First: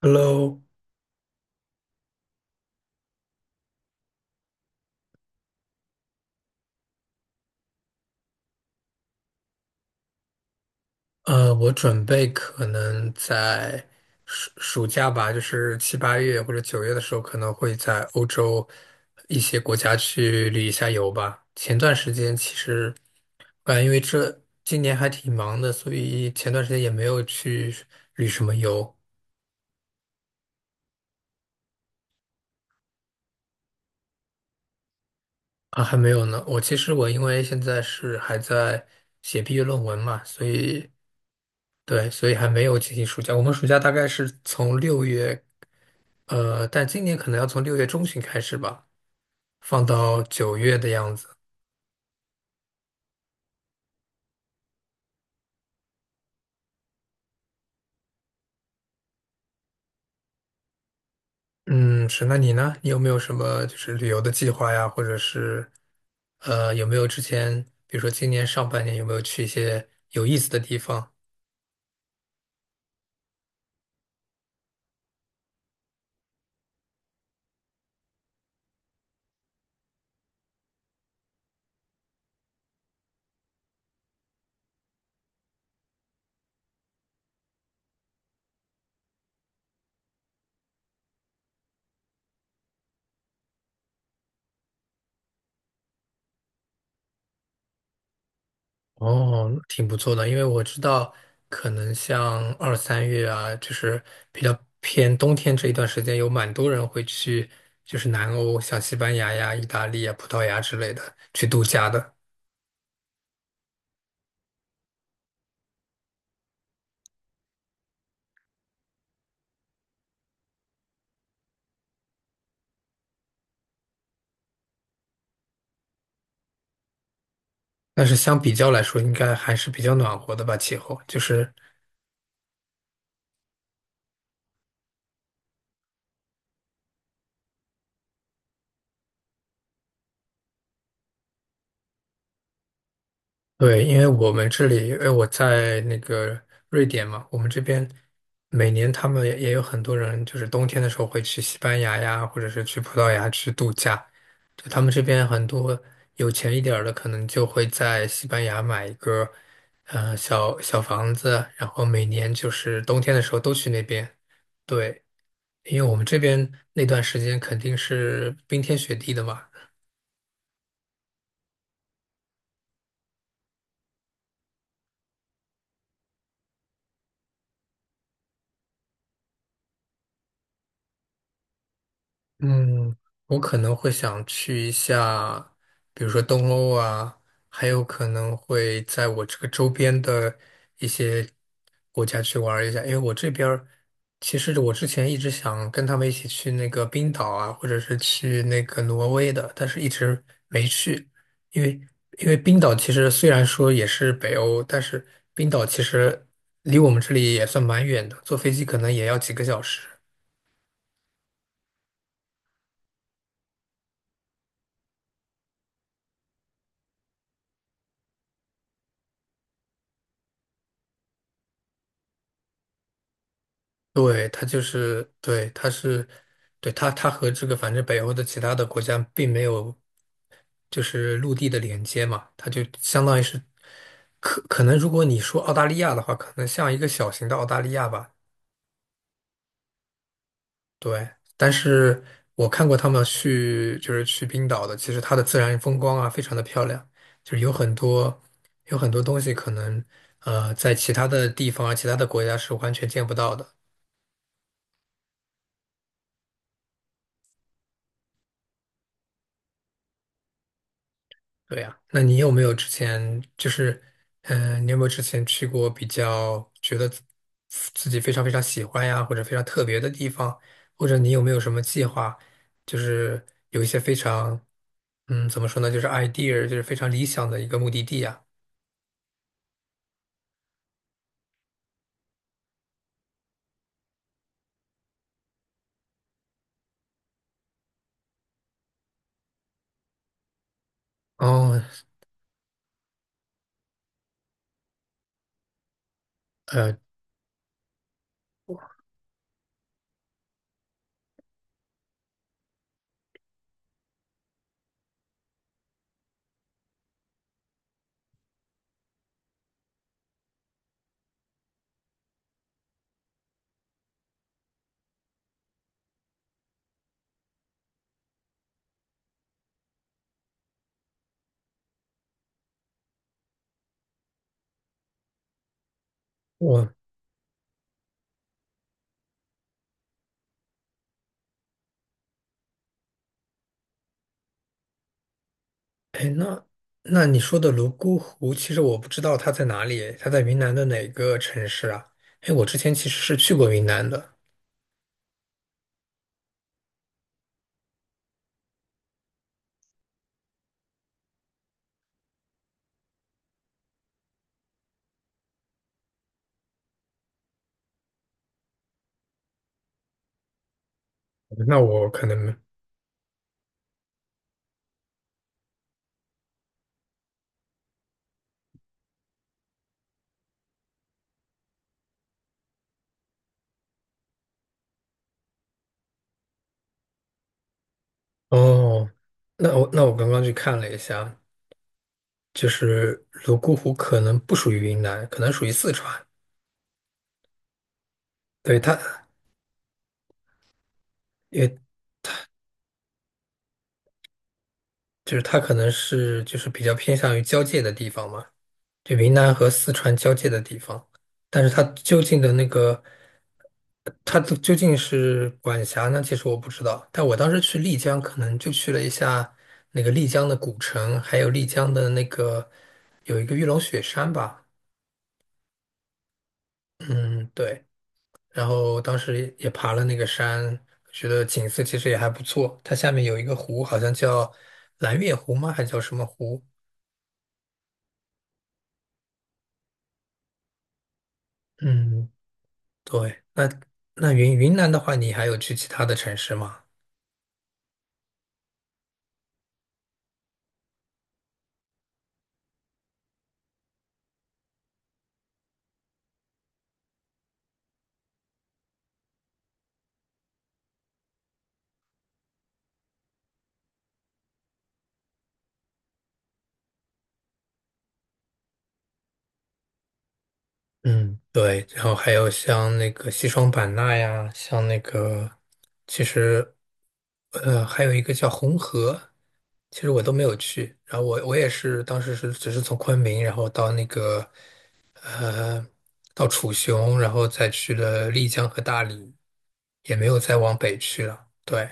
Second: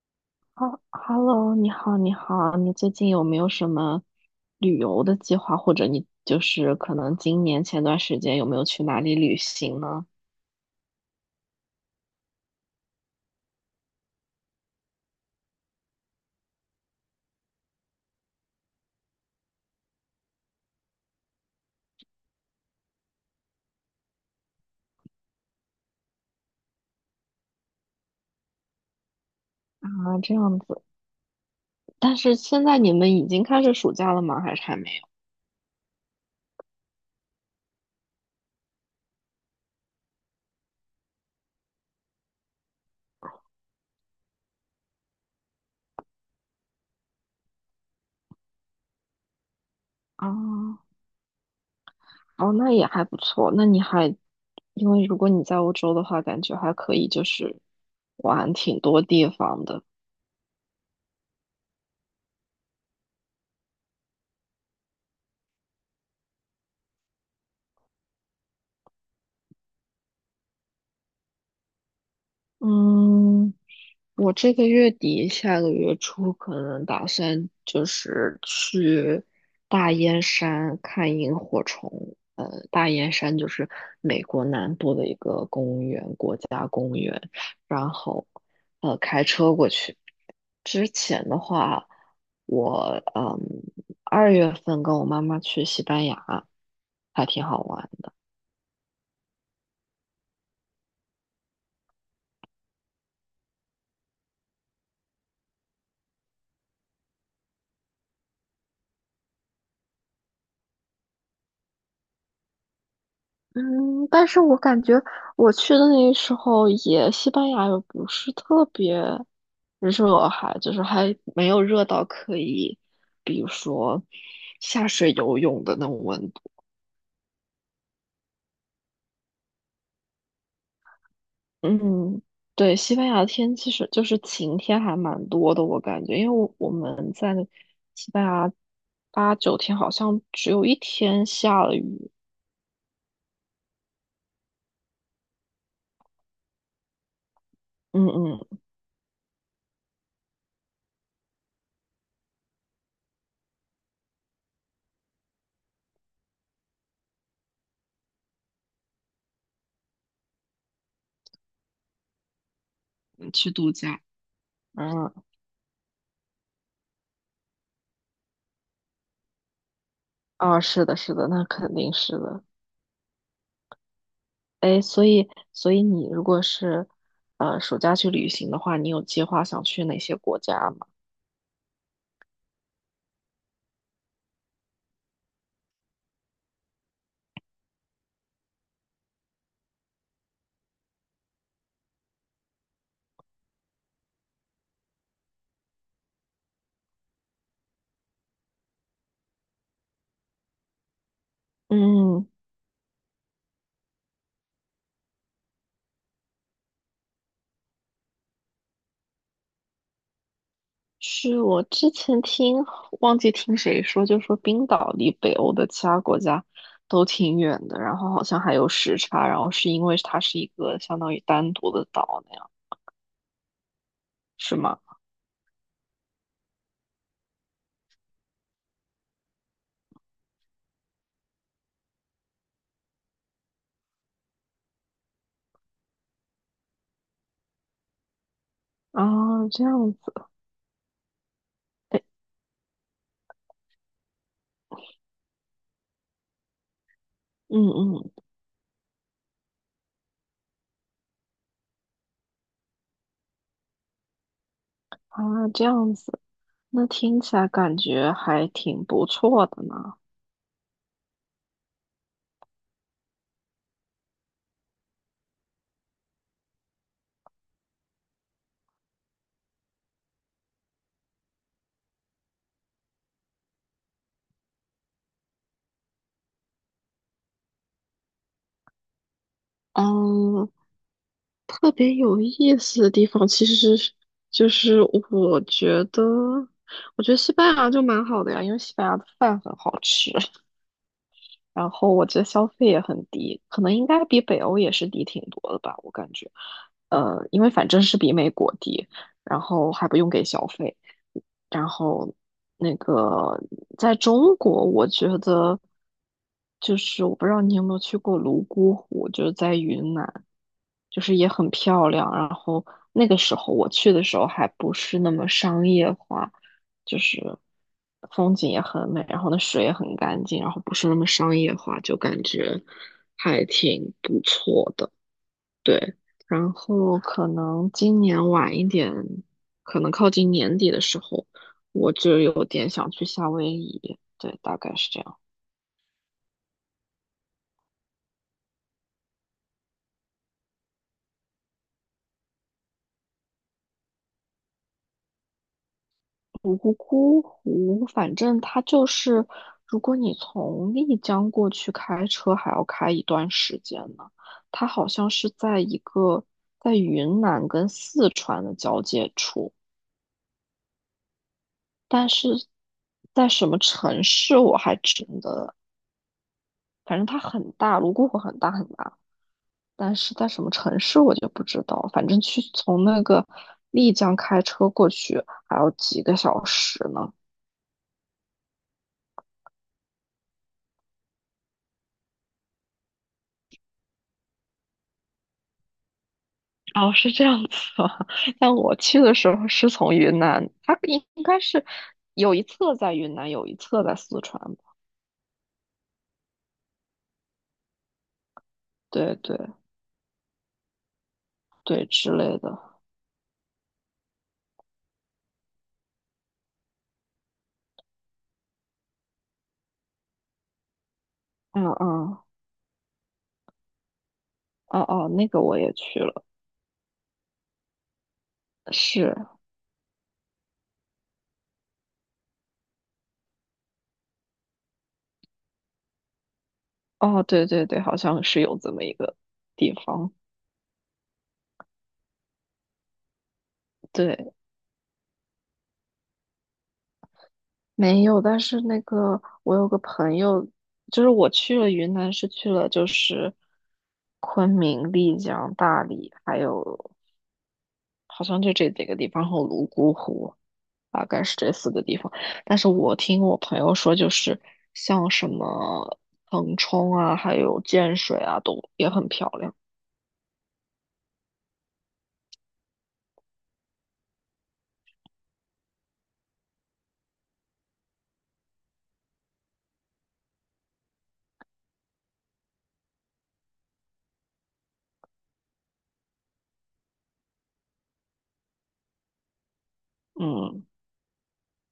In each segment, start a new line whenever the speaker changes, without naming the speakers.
Hello，
哈，Hello，你好，你好，你最近有没有什么旅游的计划，或者你就是可能今年前段时间有没有去哪里旅行呢？
我准备可能在假吧，就是七八月或者九月的时候，可能会在欧洲一些国家去旅一下游吧。前段时间其实，因为这今年还挺忙的，所以前段时间也没有去旅什么游
啊，这样子，但是现在你们已经开始暑假了吗？还是还没有？
啊，还没有呢。其实我因为现在是还在写毕业论文嘛，所以对，所以还没有进行暑假。我们暑假大概是从六月。但今年可能要从六月中旬开始吧，放到九月
啊，
的样子。
哦，那也还不错，那你还，因为如果你在欧洲的话，感觉还可以，就是玩挺多地方的。
嗯，是，那你呢？你有没有什么就是旅游的计划呀？或者是有没有之前，比如说今年上半年有没有去一些有意思的地方？
嗯，我这个月底下个月初可能打算就是去大燕山看萤火虫。大燕山就是美国南部的一个公园，国家公园。然后，开车过去。之前的话，我2月份跟我妈妈去西班牙，还挺好玩。
哦，挺不错的，因为我知道可能像二三月啊，就是比较偏冬天这一段时间，有蛮多人会去就是南欧，像西班牙呀、意大利啊、葡萄牙之类的去度假的。
嗯，但是我感觉我去的那时候也西班牙也不是特别。只是我还就是还没有热到可以，比如说下水游泳的那种温度。
但是相比较来说，应该还是比较暖和的吧，气候。就是，
嗯，对，西班牙的天气是就是晴天还蛮多的，我感觉，因为我们在西班牙8、9天好像只有1天下了雨。
对，因为我们这里，因为我在那个瑞典嘛，我们这边
嗯嗯，
每年他们也有很多人，就是冬天的时候会去西班牙呀，或者是去葡萄牙去度假。就他们这边很多有钱一点儿的，可能就会在西班牙买一个，小小房子，然后每年就是冬天的
嗯
时候
去
都去
度
那
假。
边。对，
嗯
因为我们这边那段时间肯定是冰天雪地的嘛。
啊，是的，是的，那肯定是的。哎，所以你如果是暑假去旅行的话，你有计划想去哪些国家吗？
嗯，我可能会想去一下，比如说东欧啊，还有可能会在我这个周边的一些国家去玩儿一下，因为我这边儿其实我之前一直想跟他们一起去那个冰岛啊，或者是去那个挪威的，但是一直没去，因为
嗯。
因为冰岛其实虽然说也是北欧，但是冰岛其实离我们这里也算蛮远的，坐飞机可能也要几个小时。
是我之前听，忘记听谁说，就说冰岛离北欧的其他国家都挺远的，然后好像还有时差，然后是因为它是一个相当于单独的岛那样，
对，它
是
就
吗？
是，对，它是，对，它和这个反正北欧的其他的国家并没有就是陆地的连接嘛，它就相当于是能如果你说澳大利亚的话，可能像一个小型的澳大利亚吧，
啊，这样子，
对。但
哎，
是我看过他们去就是去冰岛的，其实它的自然风光啊非常的漂亮，就是有
嗯
很
嗯，
多有很多东西可能在其他的地方啊其他的国家是完全见不到的。
啊，这样子，那听起来感觉还挺不错的呢。
对呀，那你有没有之前就是，嗯、你有没有之前去过比较觉得己非常非常喜欢呀，或者非常特别的地方，或者你有没有什么计划，就是有一些非常，嗯，怎么说呢，就是 idea，就是非常理想的一个目的地呀？
嗯，特别有意思的地方，其实是就是我觉得，我觉得西班牙就蛮好的呀，因为西班牙的饭很好吃。
哦，
然后我觉得消费也很低，可能应该比北欧也是低挺多的吧，我感觉，
呃，
因为反正是比美国低，然后还不用给小费，然后那个在中国，我觉得就是我不知道你有没有去过泸沽湖，就是在云南。就是也很漂亮。然后那个时候我去的时候还不是那么商业化，就是风景也很美，然后那水也很干净，然后不是那么商业化，就感觉还挺不错的。对，然
我，
后可能今年晚一点，可能靠近年底的时候，我就有点想去夏威夷。对，大概是这样。
哎，那你说的泸沽湖，其实我不知道它在哪里，它在云南的哪个城市啊？哎，我之前其实是去过云南的，
泸沽湖，反正它就是，如果你从丽江过去开车，还要开一段时间呢。它好像是在一个在云南跟四川的交界处，
那我可
但是
能。
在什么城市我还真的，反正它很大，泸沽湖很大很大，但是在什么城市我就不知道。反正去从那个丽江开车过去还要几个小时呢。
哦，那我刚刚去看了一下，就是泸沽湖可能不属于云南，可能属于四川。
哦，是这样子啊。但
对，
我
它，
去的时候是从云南，它应该是
也
有一侧在云南，有一侧在四川吧
就是它可能是就是比较偏向于交界的地方嘛，就云
对
南
对
和四川交界的地方。但是它
对，
究
之
竟的
类
那
的。
个，它的究竟是管辖呢？其实我不知道。但我当时去丽江，可能就去了一下那个丽江的古城，还有丽
嗯
江的那
嗯，
个有一个玉龙雪山吧。
哦哦，那个我也去了。
嗯，对。然后当
是，
时也爬了那个山，觉得景色其实也还不错。它下面有一个湖，好像叫蓝月湖吗？还叫什么湖？
哦对对对，好像是有这么一个地方。
嗯，对。那
对，
南的话，你还有去其他的城市吗？
没有，但是那个我有个朋友，就是我去了云南，是去了就是昆明、丽江、大理，还有好像就这几个地方，和泸沽湖。大概是这4个地方。但是我听我朋友说，就是像什么腾冲啊，还有建水啊，都也很漂亮。
嗯，对，然后还有像那个西双版纳呀，像那个，其实，还有一个叫红河，其实我都没有去。然后我也是当时是只是从昆明，然后到那个，呃，到楚雄，然后再去了丽江和大理，也没有再往
嗯
北去了。对，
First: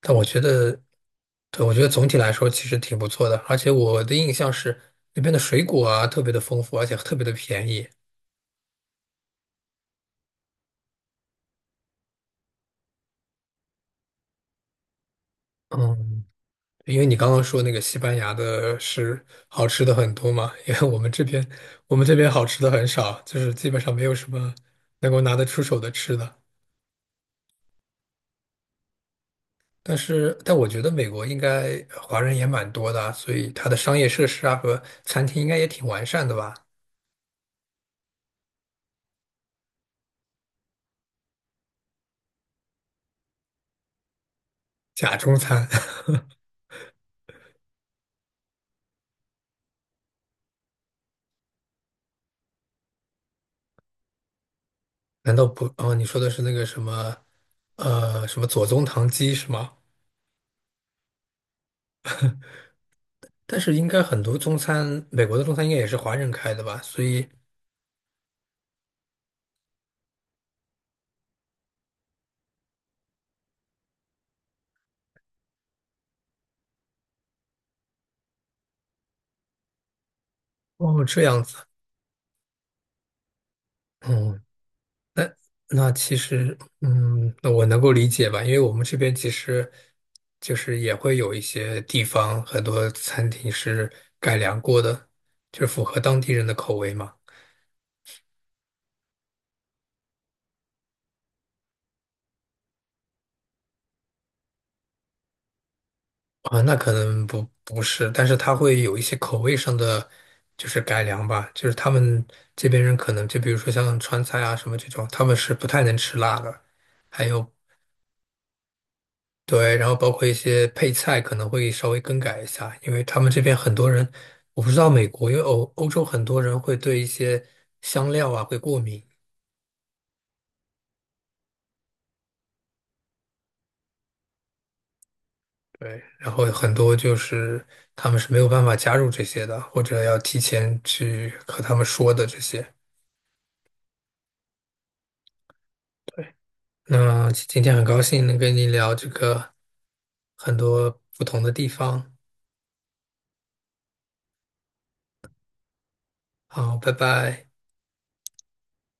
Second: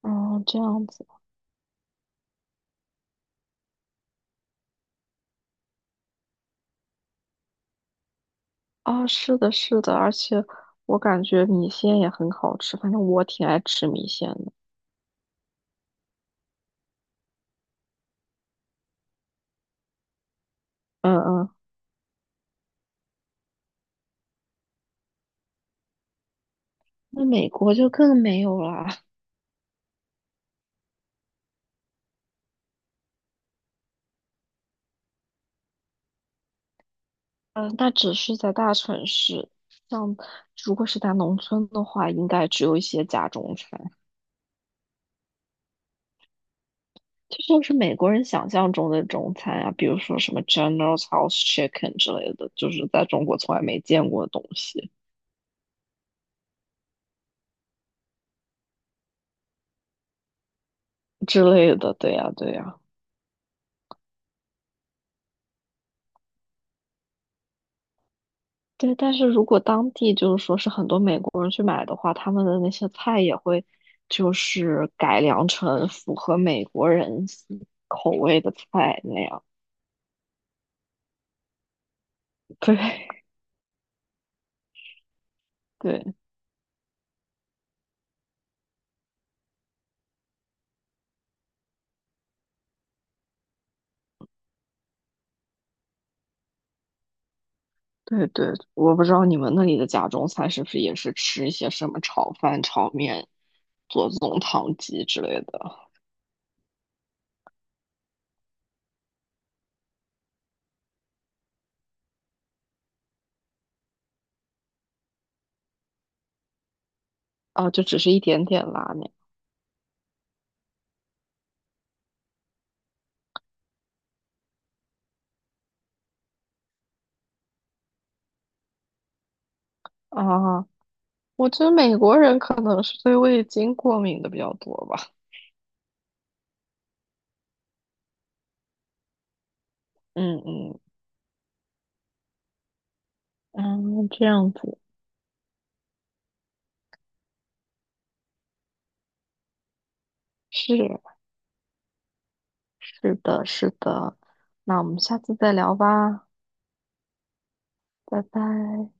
但我觉
嗯，这
得，
样子
对，我觉得总体来说其实挺不错的，而且我的印象是那边的水果啊特别的丰富，而且特别的便宜。
啊，是的，是的，而且我感觉米线也很好吃，反正我挺爱吃米线的。
嗯。因为你刚刚说那个西班牙的是好吃的很多嘛，因为我们
嗯
这边
嗯，
我们这边好吃的很少，就是基本上没有什么能够拿得出手的吃的。
那美国就更没有啦。
但是，但我觉得美国应该华人也蛮多的啊所以它的商业设施啊和餐厅应该也挺完善的吧？
嗯，那只是在大城市，像如果是在农村的话，应该只有一些家中餐。
假中餐
这就是美国人想象中的中餐啊，比如说什么 General House Chicken 之类的，就是在中国从来没见过的东西
难道不？哦，你说的是那个什么，什么左宗棠鸡是吗？
之类的。对呀，对呀，
但是应该很多中餐，美国的中餐应该也是华人开的吧？所以，
对。但是如果当地就是说是很多美国人去买的话，他们的那些菜也会就是改良成符合美国人口味的菜那样。
哦，这样子。
对，
嗯。那
对，
其实，嗯，那我能够理解吧，因为我们这边其实就是也会有一些地方，很多餐厅是改良过的，就是符合当地人的口味嘛。
对，对。我不知道你们那里的家中菜是不是也是吃一些什么炒饭、炒面、左宗棠鸡之类的。
啊，那可能不不是，但是它会有一些口味上的就是改良吧，就是他们这边人可能就比如说像川菜啊什么这种，他们是不太能吃辣的，还有
啊，就只是一点点拉面
对，然后包括一些配菜可能会稍微更改一下，因为他们这边很多人，我不知道美国，因为洲很多人会对一些香料啊会过敏，
啊。我觉得美国人可能是对味精过敏的比较多吧。
对，然后很多就是他们是没有办法加入这些的，或者要提
嗯
前
嗯
去和他们说的这些。
嗯，这样子
对，那今天很高兴能跟你聊这个很多
是
不同的地方，
是的，是的。那我们下次再聊吧，
好，拜拜。
拜拜。